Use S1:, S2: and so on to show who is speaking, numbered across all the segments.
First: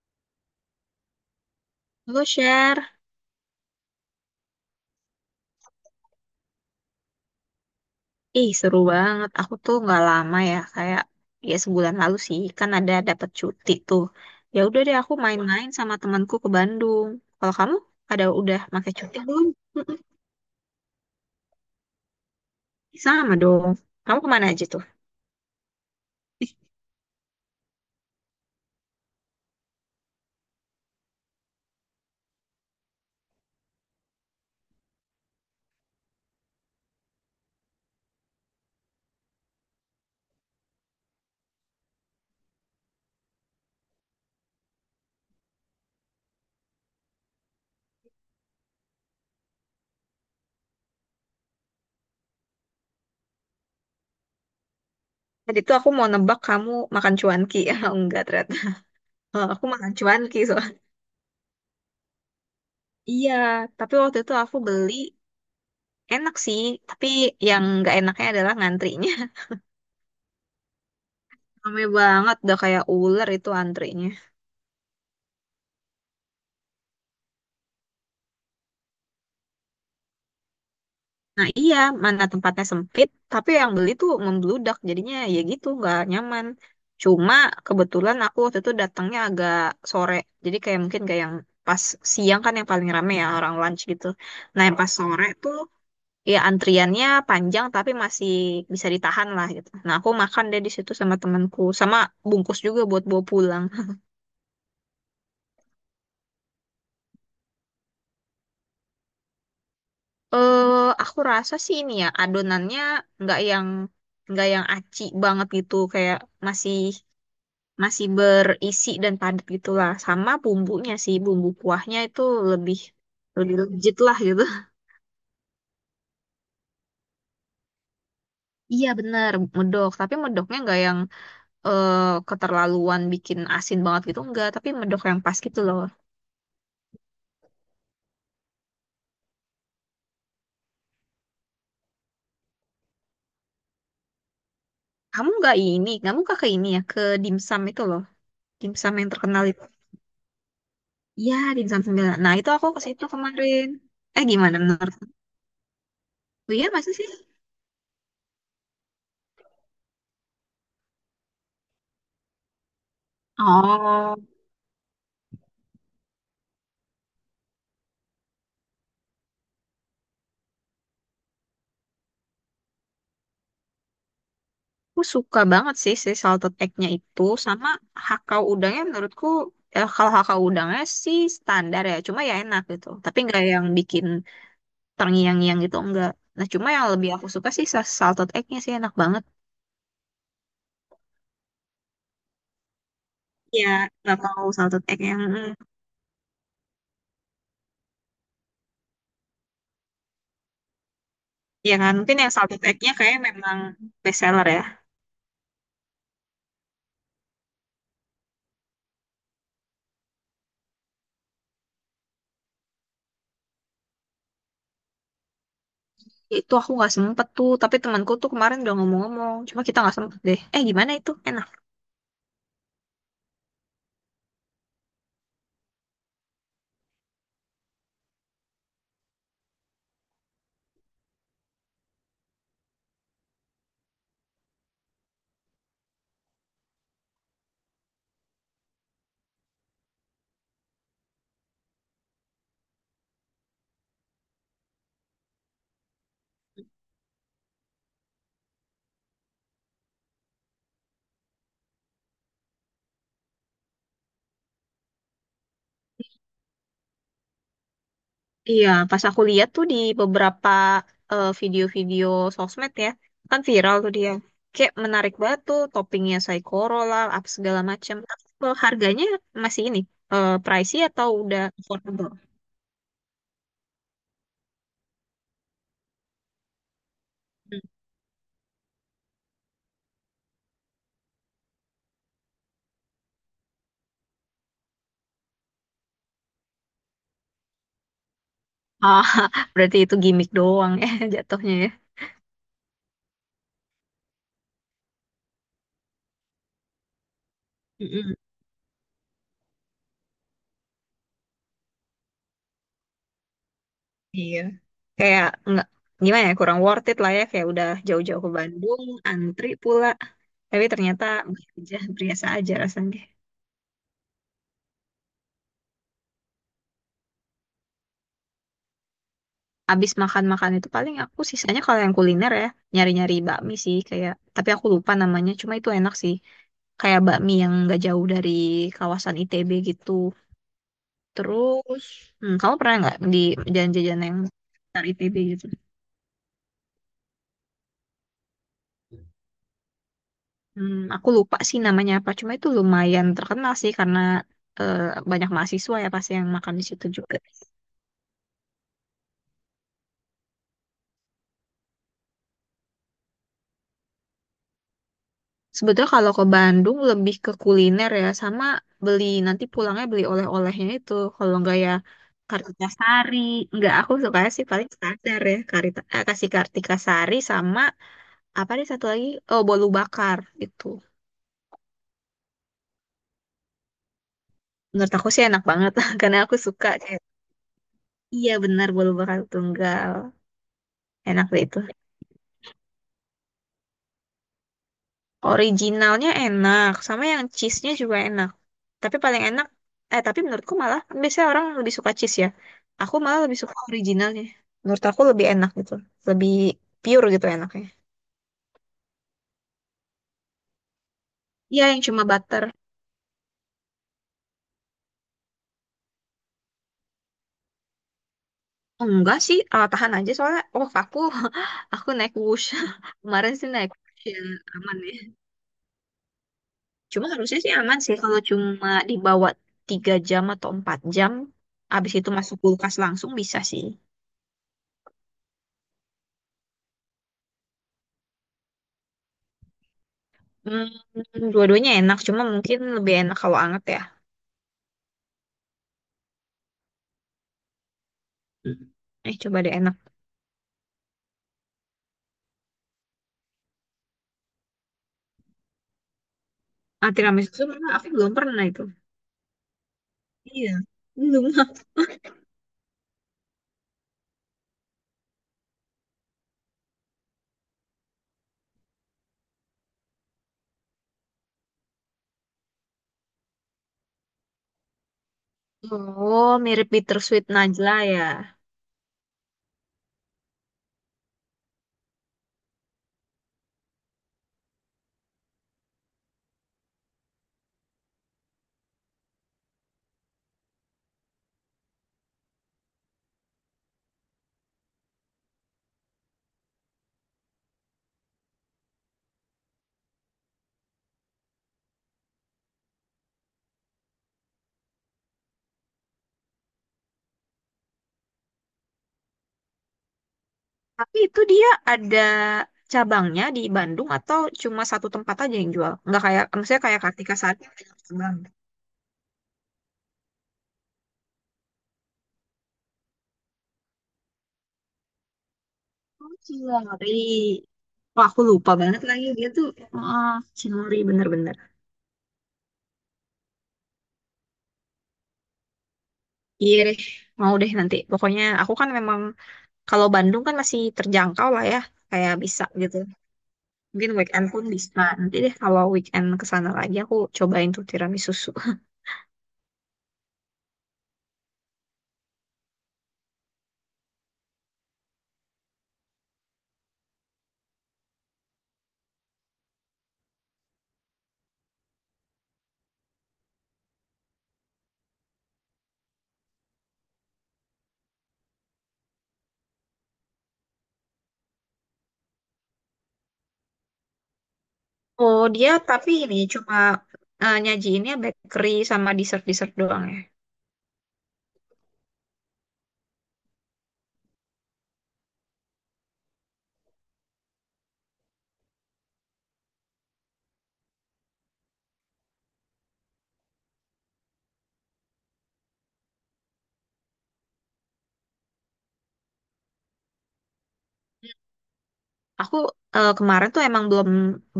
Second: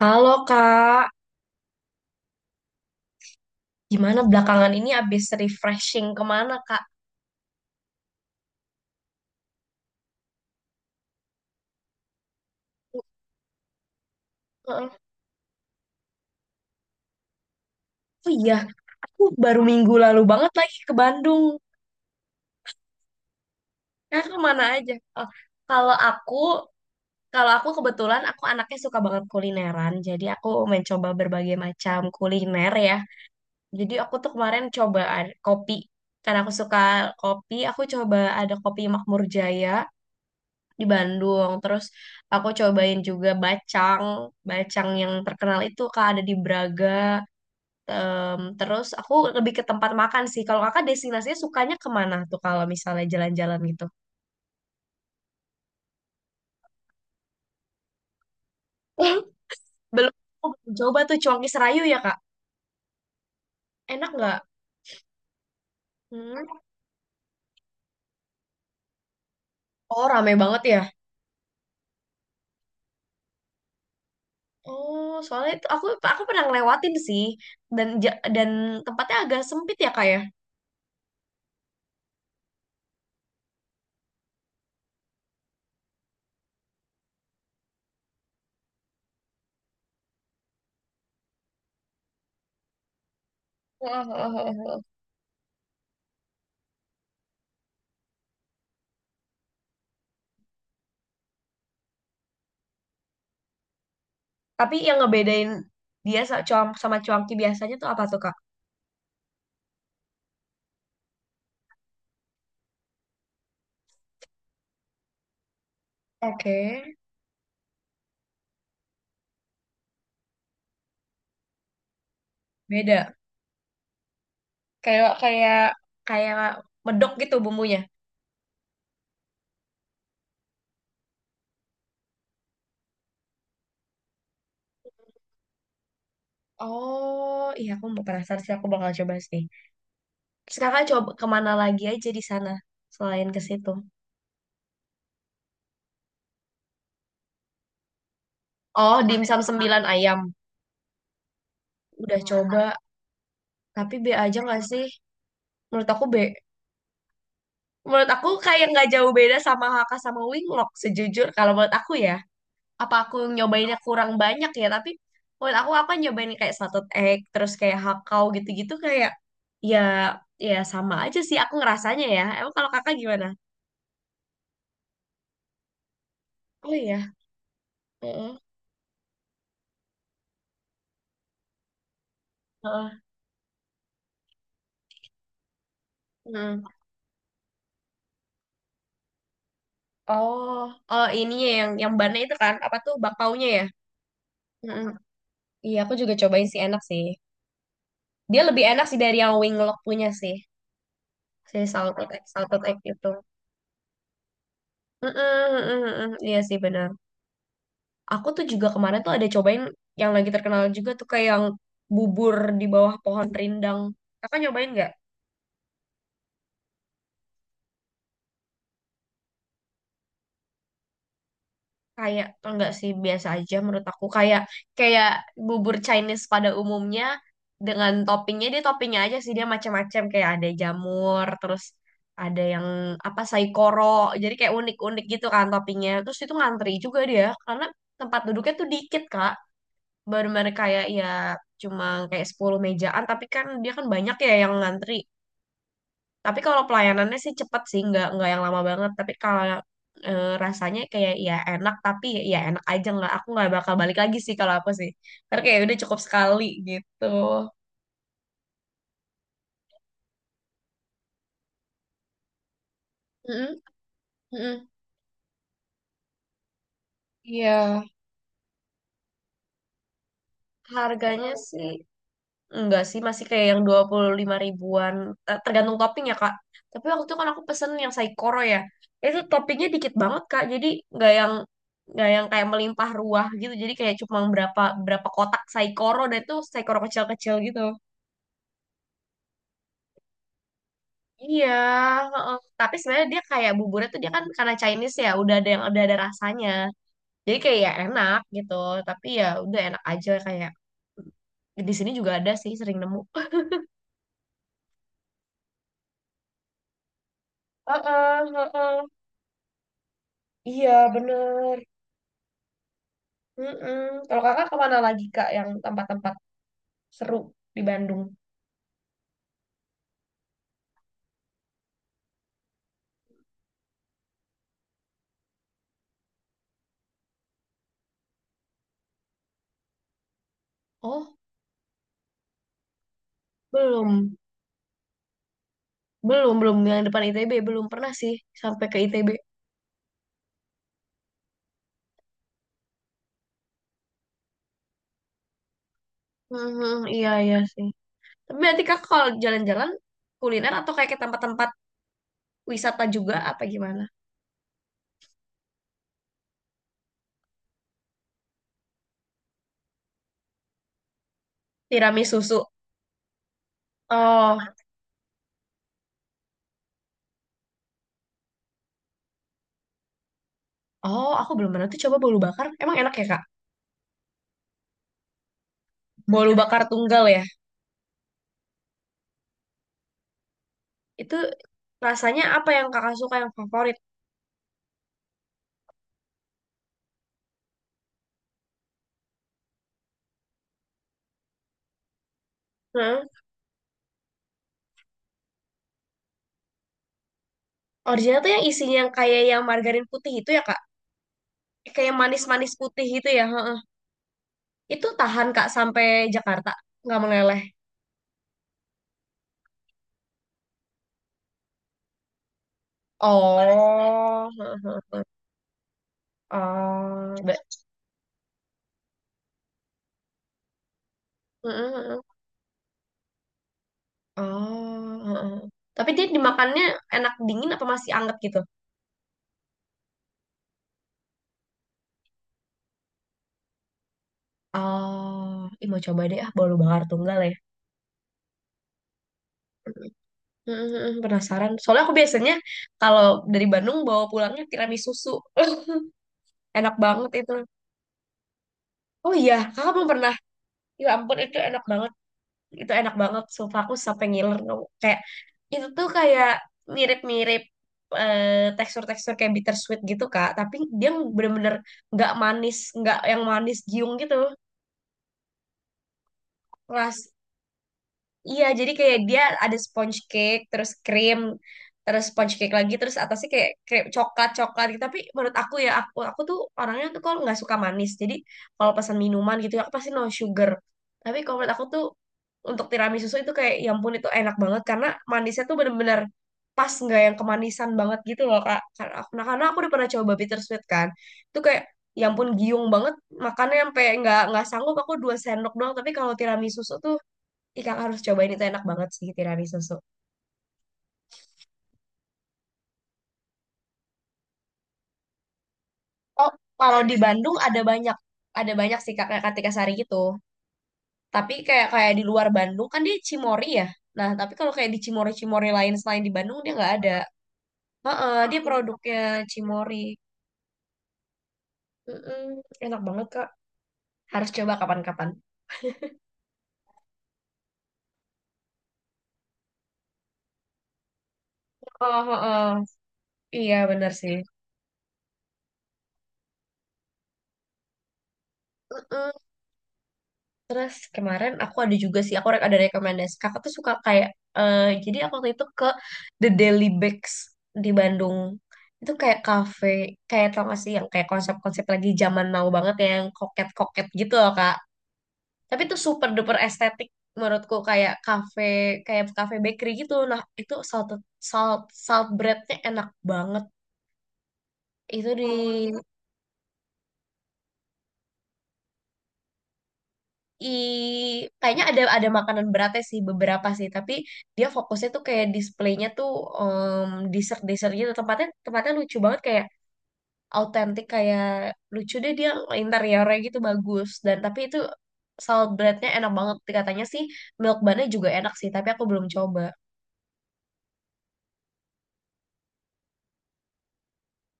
S1: Halo Kak,
S2: Halo share,
S1: gimana belakangan ini abis refreshing kemana Kak?
S2: ih seru banget. Aku tuh nggak lama ya, kayak sebulan lalu sih, kan ada dapat cuti tuh. Ya udah deh,
S1: Heeh.
S2: aku main-main sama temanku ke Bandung. Kalau kamu
S1: Oh iya,
S2: udah pakai cuti
S1: aku
S2: belum?
S1: baru minggu
S2: Mm-mm.
S1: lalu banget lagi ke Bandung.
S2: Sama dong. Kamu
S1: Nah,
S2: kemana
S1: kemana
S2: aja tuh?
S1: aja? Oh, kalau aku, kalau aku kebetulan aku anaknya suka banget kulineran, jadi aku mencoba berbagai macam kuliner ya. Jadi aku tuh kemarin coba kopi, karena aku suka kopi, aku coba ada kopi Makmur Jaya di Bandung. Terus aku cobain juga bacang, bacang yang terkenal itu Kak ada di Braga. Terus aku lebih ke tempat makan sih. Kalau kakak destinasinya sukanya kemana tuh kalau misalnya jalan-jalan gitu?
S2: Tadi tuh aku mau nebak kamu makan cuanki, ya enggak ternyata. Aku makan
S1: Belum,
S2: cuanki
S1: aku belum
S2: soalnya.
S1: coba tuh Cuanki Serayu ya Kak.
S2: Iya, tapi
S1: Enak
S2: waktu itu
S1: nggak?
S2: aku beli enak
S1: Hmm.
S2: sih, tapi yang nggak enaknya adalah ngantrinya.
S1: Oh, rame banget ya.
S2: Rame banget, udah kayak ular itu antrinya.
S1: Oh, soalnya itu aku pernah ngelewatin sih dan tempatnya agak sempit ya Kak ya.
S2: Nah iya, mana tempatnya sempit, tapi yang beli tuh membludak, jadinya ya gitu, nggak nyaman. Cuma kebetulan aku waktu itu datangnya agak sore, jadi kayak mungkin kayak yang pas siang kan yang paling rame ya orang lunch gitu. Nah yang pas sore tuh ya antriannya panjang tapi masih bisa ditahan lah gitu. Nah aku makan deh di situ sama temanku, sama bungkus juga buat bawa pulang.
S1: Tapi yang ngebedain dia sama cuanki biasanya tuh apa tuh Kak?
S2: Eh aku rasa sih ini ya adonannya nggak yang nggak yang aci banget gitu, kayak
S1: Oke,
S2: masih masih berisi dan padat gitulah sama bumbunya sih bumbu kuahnya itu lebih
S1: beda.
S2: lebih legit lah gitu.
S1: Kayak kayak kayak medok gitu bumbunya.
S2: Iya bener medok tapi medoknya nggak yang eh, keterlaluan bikin asin banget gitu enggak tapi medok yang pas gitu loh.
S1: Oh, iya aku mau penasaran sih aku bakal coba sih. Terus kakak coba kemana lagi aja di sana selain ke situ?
S2: Kamu nggak ini kamu nggak ke ini ya ke dimsum itu loh, dimsum
S1: Oh,
S2: yang
S1: dimsum
S2: terkenal itu.
S1: sembilan ayam.
S2: Iya dimsum sembilan,
S1: Udah
S2: nah itu
S1: coba,
S2: aku ke situ kemarin.
S1: tapi B
S2: Eh
S1: aja
S2: gimana
S1: nggak sih?
S2: menurut,
S1: Menurut aku B.
S2: iya masa sih.
S1: Menurut aku kayak nggak jauh beda sama Haka sama Winglok sejujur kalau menurut aku ya. Apa aku nyobainnya kurang
S2: Oh,
S1: banyak ya, tapi menurut aku kan nyobain kayak satu egg terus kayak hakau gitu-gitu. Kayak ya, ya sama aja sih aku ngerasanya. Ya, emang. Kalau kakak gimana?
S2: aku suka banget sih si salted
S1: Oh
S2: egg-nya
S1: iya.
S2: itu sama
S1: Heeh.
S2: hakau udangnya menurutku. Kalau hakau udangnya sih standar ya, cuma ya enak gitu
S1: Heeh.
S2: tapi nggak yang bikin terngiang-ngiang gitu enggak. Nah
S1: Heeh.
S2: cuma yang lebih aku suka sih salted egg-nya sih enak banget
S1: Oh, oh, ini ya yang bannya itu kan apa tuh bakpaunya ya.
S2: ya. Nggak mau salted
S1: Heeh.
S2: egg yang
S1: Iya aku juga cobain sih enak sih, dia lebih enak sih dari yang winglock punya sih, si
S2: ya kan
S1: salted
S2: mungkin
S1: egg
S2: yang salted
S1: salted egg
S2: egg-nya
S1: itu.
S2: kayak memang best seller ya.
S1: Heeh, heeh, heeh. Iya sih, benar. Aku tuh juga kemarin tuh ada cobain yang lagi terkenal juga tuh kayak yang bubur di bawah pohon rindang. Kakak nyobain nggak?
S2: Itu aku nggak sempet tuh, tapi temanku tuh kemarin udah ngomong-ngomong cuma kita nggak sempet deh. Eh gimana itu, enak?
S1: Kayak enggak sih, biasa aja menurut aku, kayak kayak bubur Chinese pada umumnya dengan toppingnya, dia toppingnya aja sih, dia macam-macam kayak ada jamur, terus ada yang apa saikoro, jadi kayak unik-unik gitu kan toppingnya. Terus itu ngantri juga dia karena tempat duduknya tuh dikit Kak, baru-baru kayak ya cuma kayak 10 mejaan tapi kan dia kan banyak ya yang ngantri. Tapi kalau pelayanannya sih cepet sih, nggak yang lama banget. Tapi kalau rasanya kayak ya enak, tapi ya, ya enak aja nggak. Aku nggak bakal balik lagi sih kalau aku sih. Karena kayak udah cukup sekali gitu.
S2: Iya, pas aku lihat tuh di beberapa video-video sosmed ya, kan
S1: Mm-mm,
S2: viral tuh dia.
S1: mm-mm.
S2: Kayak menarik banget tuh toppingnya Saikoro lah, apa segala
S1: Iya.
S2: macam. Tapi kalau harganya masih ini, pricey atau
S1: Harganya
S2: udah
S1: sih.
S2: affordable?
S1: Enggak sih, masih kayak yang 25 ribuan. Tergantung topping ya, Kak. Tapi waktu itu kan aku
S2: Hmm.
S1: pesen yang saikoro ya. Itu toppingnya dikit banget, Kak. Jadi nggak yang nggak yang kayak melimpah ruah gitu. Jadi kayak cuma berapa berapa kotak saikoro dan itu saikoro kecil-kecil gitu.
S2: Ah, berarti itu gimmick doang ya
S1: Iya,
S2: jatuhnya ya.
S1: heeh. Tapi sebenarnya dia kayak buburnya tuh dia kan karena Chinese ya, udah ada rasanya. Jadi kayak ya
S2: Mm-mm.
S1: enak gitu. Tapi ya udah enak aja, kayak di sini juga ada sih, sering nemu.
S2: Iya. Kayak nggak gimana ya, kurang worth it lah ya. Kayak udah jauh-jauh
S1: Heeh,
S2: ke
S1: heeh.
S2: Bandung, antri pula. Tapi
S1: Iya,
S2: ternyata biasa
S1: bener.
S2: aja, biasa aja rasanya.
S1: Mm-mm. Kalau kakak kemana lagi kak yang tempat-tempat seru di Bandung?
S2: Abis makan-makan itu paling aku sisanya kalau yang kuliner ya nyari-nyari bakmi sih kayak, tapi aku lupa namanya cuma itu enak sih. Kayak bakmi yang nggak jauh dari kawasan ITB gitu.
S1: Oh,
S2: Terus hmm, kamu pernah nggak di jajan-jajan
S1: belum.
S2: yang dari ITB gitu?
S1: Belum, belum. Yang depan ITB. Belum pernah sih sampai ke ITB.
S2: Hmm, aku lupa sih namanya apa cuma itu lumayan terkenal sih karena eh, banyak mahasiswa ya pasti yang makan di
S1: Mhm,
S2: situ
S1: iya,
S2: juga.
S1: iya sih. Tapi nanti kak kalau jalan-jalan kuliner atau kayak ke tempat-tempat wisata juga apa gimana?
S2: Sebetulnya kalau ke Bandung lebih ke kuliner ya, sama beli nanti pulangnya beli oleh-olehnya itu. Kalau enggak ya
S1: Tiramisu susu.
S2: Kartika Sari. Enggak, aku suka
S1: Oh.
S2: sih paling standar ya Karita, eh, kasih Kartika Sari sama apa nih satu lagi? Oh, bolu bakar itu.
S1: Oh, aku belum pernah tuh coba bolu bakar. Emang enak ya, Kak?
S2: Menurut aku sih enak banget karena
S1: Bolu
S2: aku
S1: bakar
S2: suka kayak
S1: tunggal ya.
S2: iya benar bolu bakar tunggal.
S1: Itu
S2: Enak deh itu.
S1: rasanya apa yang Kakak suka yang favorit?
S2: Originalnya enak, sama yang cheese-nya juga enak. Tapi paling enak, eh tapi menurutku malah kan biasanya orang lebih suka cheese ya. Aku
S1: Hmm?
S2: malah lebih suka originalnya. Menurut aku lebih enak gitu, lebih pure gitu enaknya.
S1: Original tuh yang isinya yang kayak yang margarin putih itu ya, Kak?
S2: Iya yang
S1: Kayak
S2: cuma butter.
S1: manis-manis putih gitu ya. Heeh. Itu tahan Kak sampai Jakarta, nggak meleleh?
S2: Enggak sih, tahan aja soalnya, oh aku, aku naik Whoosh. Kemarin sih naik Whoosh ya,
S1: Oh, heeh,
S2: aman ya.
S1: heeh.
S2: Cuma
S1: Oh,
S2: harusnya sih aman sih kalau cuma dibawa 3 jam atau 4 jam,
S1: heeh,
S2: abis
S1: heeh.
S2: itu masuk kulkas langsung bisa sih.
S1: Oh, heeh. Tapi dia dimakannya enak dingin apa masih anget gitu?
S2: Hmm, dua-duanya enak, cuma mungkin lebih enak kalau anget ya.
S1: Oh, ih, mau coba deh ah, bolu bakar tunggal ya.
S2: Hmm. Eh, coba deh enak.
S1: Heeh, heeh. Penasaran. Soalnya aku biasanya kalau dari Bandung bawa pulangnya tiramisu susu. Enak
S2: Ah,
S1: banget itu.
S2: tiramisu pernah. Aku belum pernah itu.
S1: Oh iya, kakak belum pernah.
S2: Iya,
S1: Ya ampun,
S2: belum.
S1: itu enak banget. Itu enak banget sumpah, aku sampai ngiler tau. Kayak itu tuh kayak mirip-mirip, tekstur-tekstur kayak bittersweet gitu kak, tapi dia bener-bener nggak manis, nggak yang manis giung gitu.
S2: Oh, mirip
S1: ras
S2: bittersweet Najla ya.
S1: Iya, jadi kayak dia ada sponge cake, terus krim, terus sponge cake lagi, terus atasnya kayak krim coklat coklat gitu. Tapi menurut aku ya, aku tuh orangnya tuh kalau nggak suka manis. Jadi kalau pesan minuman gitu, aku pasti no sugar. Tapi kalau menurut aku tuh untuk tiramisu itu kayak, ya ampun itu enak banget karena manisnya tuh bener-bener pas nggak yang kemanisan banget gitu loh kak. Karena aku udah pernah coba bittersweet kan, itu kayak ya ampun giung banget makannya sampai nggak sanggup aku dua sendok doang, tapi kalau tiramisu tuh Ikan harus cobain, itu enak banget sih tiramisu susu.
S2: Tapi itu dia ada cabangnya di Bandung atau cuma satu tempat aja yang jual? Nggak kayak,
S1: Oh.
S2: maksudnya
S1: Kalau
S2: kayak
S1: di
S2: Kartika
S1: Bandung
S2: Sari yang banyak cabang.
S1: ada banyak sih Kak, kayak Kartika Sari gitu. Tapi kayak kayak di luar Bandung kan dia Cimori ya. Nah, tapi kalau kayak di Cimori-Cimori lain selain di
S2: Oh,
S1: Bandung dia nggak ada.
S2: Cilori. Wah,
S1: Heeh,
S2: aku
S1: dia
S2: lupa banget
S1: produknya
S2: lagi dia tuh.
S1: Cimori.
S2: Ah, Cinori bener-bener.
S1: Mm-mm, enak banget Kak. Harus coba kapan-kapan.
S2: Iya deh, mau deh nanti. Pokoknya aku kan memang kalau Bandung kan masih terjangkau lah ya,
S1: Oh,
S2: kayak bisa
S1: heeh.
S2: gitu.
S1: Iya bener
S2: Mungkin
S1: sih.
S2: weekend pun bisa. Nanti deh kalau weekend ke sana lagi aku cobain tuh tiramisu susu.
S1: Mm-mm. Terus kemarin aku ada juga sih, ada rekomendasi. Kakak tuh suka kayak, eh jadi aku waktu itu ke The Daily Bakes di Bandung. Itu kayak cafe, kayak tau gak sih yang kayak konsep-konsep lagi zaman now banget ya, yang koket-koket gitu loh Kak. Tapi itu super duper estetik menurutku kayak cafe bakery gitu. Nah itu salt breadnya enak banget. Itu
S2: Oh,
S1: di.
S2: dia
S1: Oh.
S2: tapi ini cuma nyajiinnya bakery sama dessert-dessert doang ya.
S1: i Kayaknya ada makanan beratnya sih beberapa sih tapi dia fokusnya tuh kayak displaynya tuh dessert dessert gitu, tempatnya tempatnya lucu banget kayak autentik kayak lucu deh dia interiornya gitu bagus dan tapi itu salad breadnya enak banget katanya sih, milk bunnya juga enak sih tapi aku belum coba.
S2: Aku eh, kemarin tuh emang belum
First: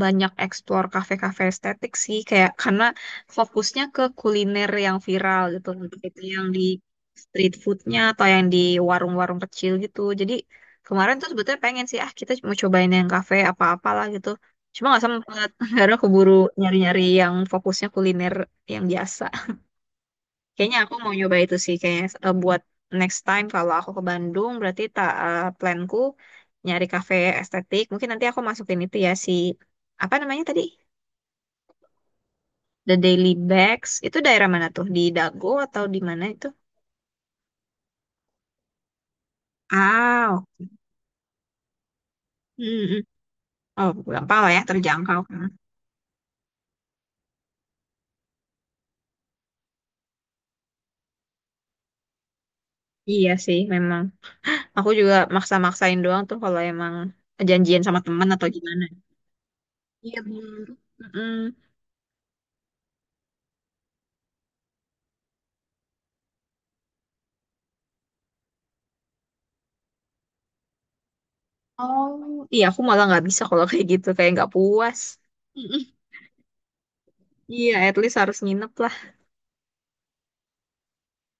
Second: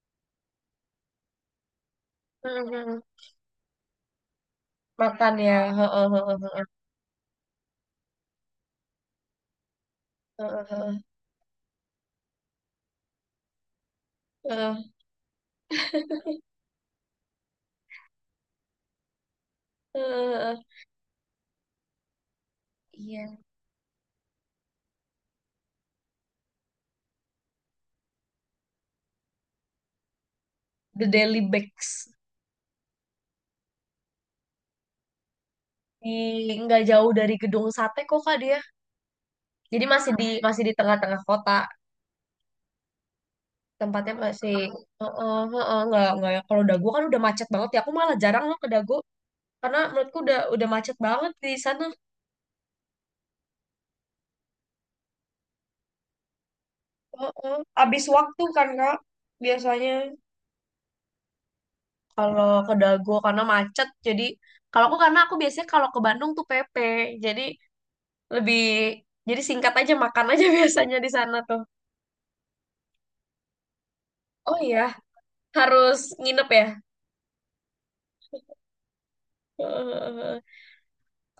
S2: banyak explore kafe-kafe estetik sih, kayak karena
S1: Mhm.
S2: fokusnya ke kuliner yang
S1: Makan
S2: viral
S1: ya.
S2: gitu, entah
S1: Heeh,
S2: itu
S1: heeh,
S2: yang di
S1: heeh,
S2: street foodnya atau yang di warung-warung kecil gitu. Jadi
S1: heeh, heeh,
S2: kemarin tuh sebetulnya pengen sih, ah kita mau cobain yang kafe apa-apalah gitu. Cuma
S1: heeh,
S2: nggak sempet, karena keburu nyari-nyari yang fokusnya kuliner yang biasa.
S1: heeh.
S2: Kayaknya aku mau nyoba itu sih kayaknya, buat next
S1: Iya,
S2: time kalau aku ke Bandung berarti tak planku nyari kafe estetik. Mungkin nanti aku masukin itu ya, si apa namanya tadi?
S1: The Daily Bakes
S2: The Daily Bags. Itu daerah mana tuh? Di Dago atau di mana itu?
S1: di nggak jauh dari gedung sate kok kak dia. Jadi masih di
S2: Ah,
S1: masih
S2: oke.
S1: di tengah-tengah kota.
S2: Mm-mm. Oh,
S1: Tempatnya
S2: gampang lah
S1: masih
S2: ya terjangkau
S1: heeh
S2: kan.
S1: heeh. Nggak yang- Kalau Dago kan udah macet banget ya. Aku malah jarang loh ke Dago karena menurutku udah macet banget di sana.
S2: Iya sih, memang. Aku juga maksa-maksain doang tuh kalau emang
S1: Heeh.
S2: janjian sama
S1: Habis
S2: teman
S1: waktu
S2: atau
S1: kan
S2: gimana.
S1: Kak, biasanya
S2: Iya bener. Mm-mm.
S1: kalau ke Dago karena macet. Jadi kalau aku karena aku biasanya kalau ke Bandung tuh PP. Jadi lebih jadi singkat aja makan aja biasanya di sana tuh.
S2: Oh, iya aku malah nggak bisa kalau kayak gitu, kayak nggak
S1: Oh iya,
S2: puas.
S1: harus nginep ya.
S2: Iya, at least harus nginep lah.
S1: Heeh.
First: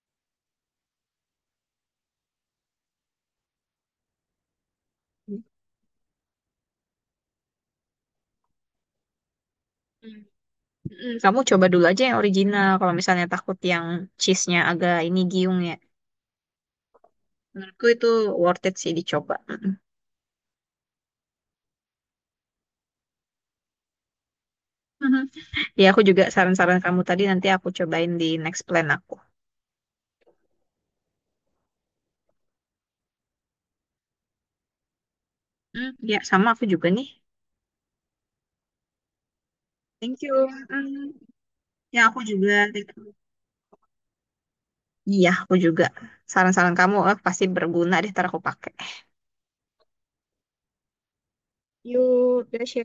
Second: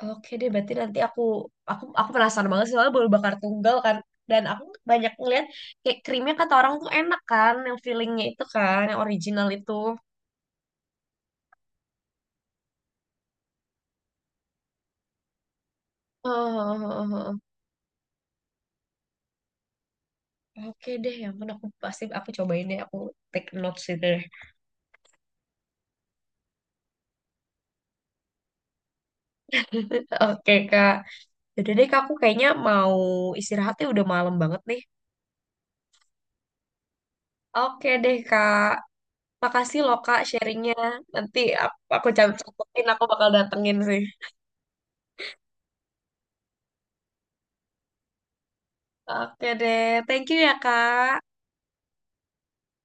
S1: Oke deh, berarti nanti aku penasaran banget sih soalnya baru bakar tunggal kan dan aku banyak
S2: Hmm.
S1: ngeliat kayak krimnya kata orang tuh enak kan yang fillingnya itu kan yang original itu.
S2: Mm, kamu coba dulu aja yang original. Kalau misalnya takut yang cheese-nya agak ini giung ya.
S1: Oh.
S2: Menurutku itu worth it sih dicoba. Mm-mm.
S1: Oke deh, ya ampun aku pasti aku cobain deh, aku take notes itu deh.
S2: Mhm. Ya, aku juga saran-saran kamu tadi nanti aku cobain di next plan aku.
S1: Oke Kak, yaudah deh Kak, aku kayaknya mau istirahatnya udah malam banget nih.
S2: Mm, ya, sama aku juga nih.
S1: Oke deh Kak, makasih loh
S2: Thank
S1: Kak
S2: you.
S1: sharingnya.
S2: Mm,
S1: Nanti aku
S2: ya, aku juga.
S1: catat,
S2: Thank
S1: aku
S2: you.
S1: bakal datengin sih.
S2: Iya, aku juga. Saran-saran kamu pasti berguna deh, ntar aku pakai.
S1: Oke deh, thank you ya Kak.
S2: Yuk, Dasya.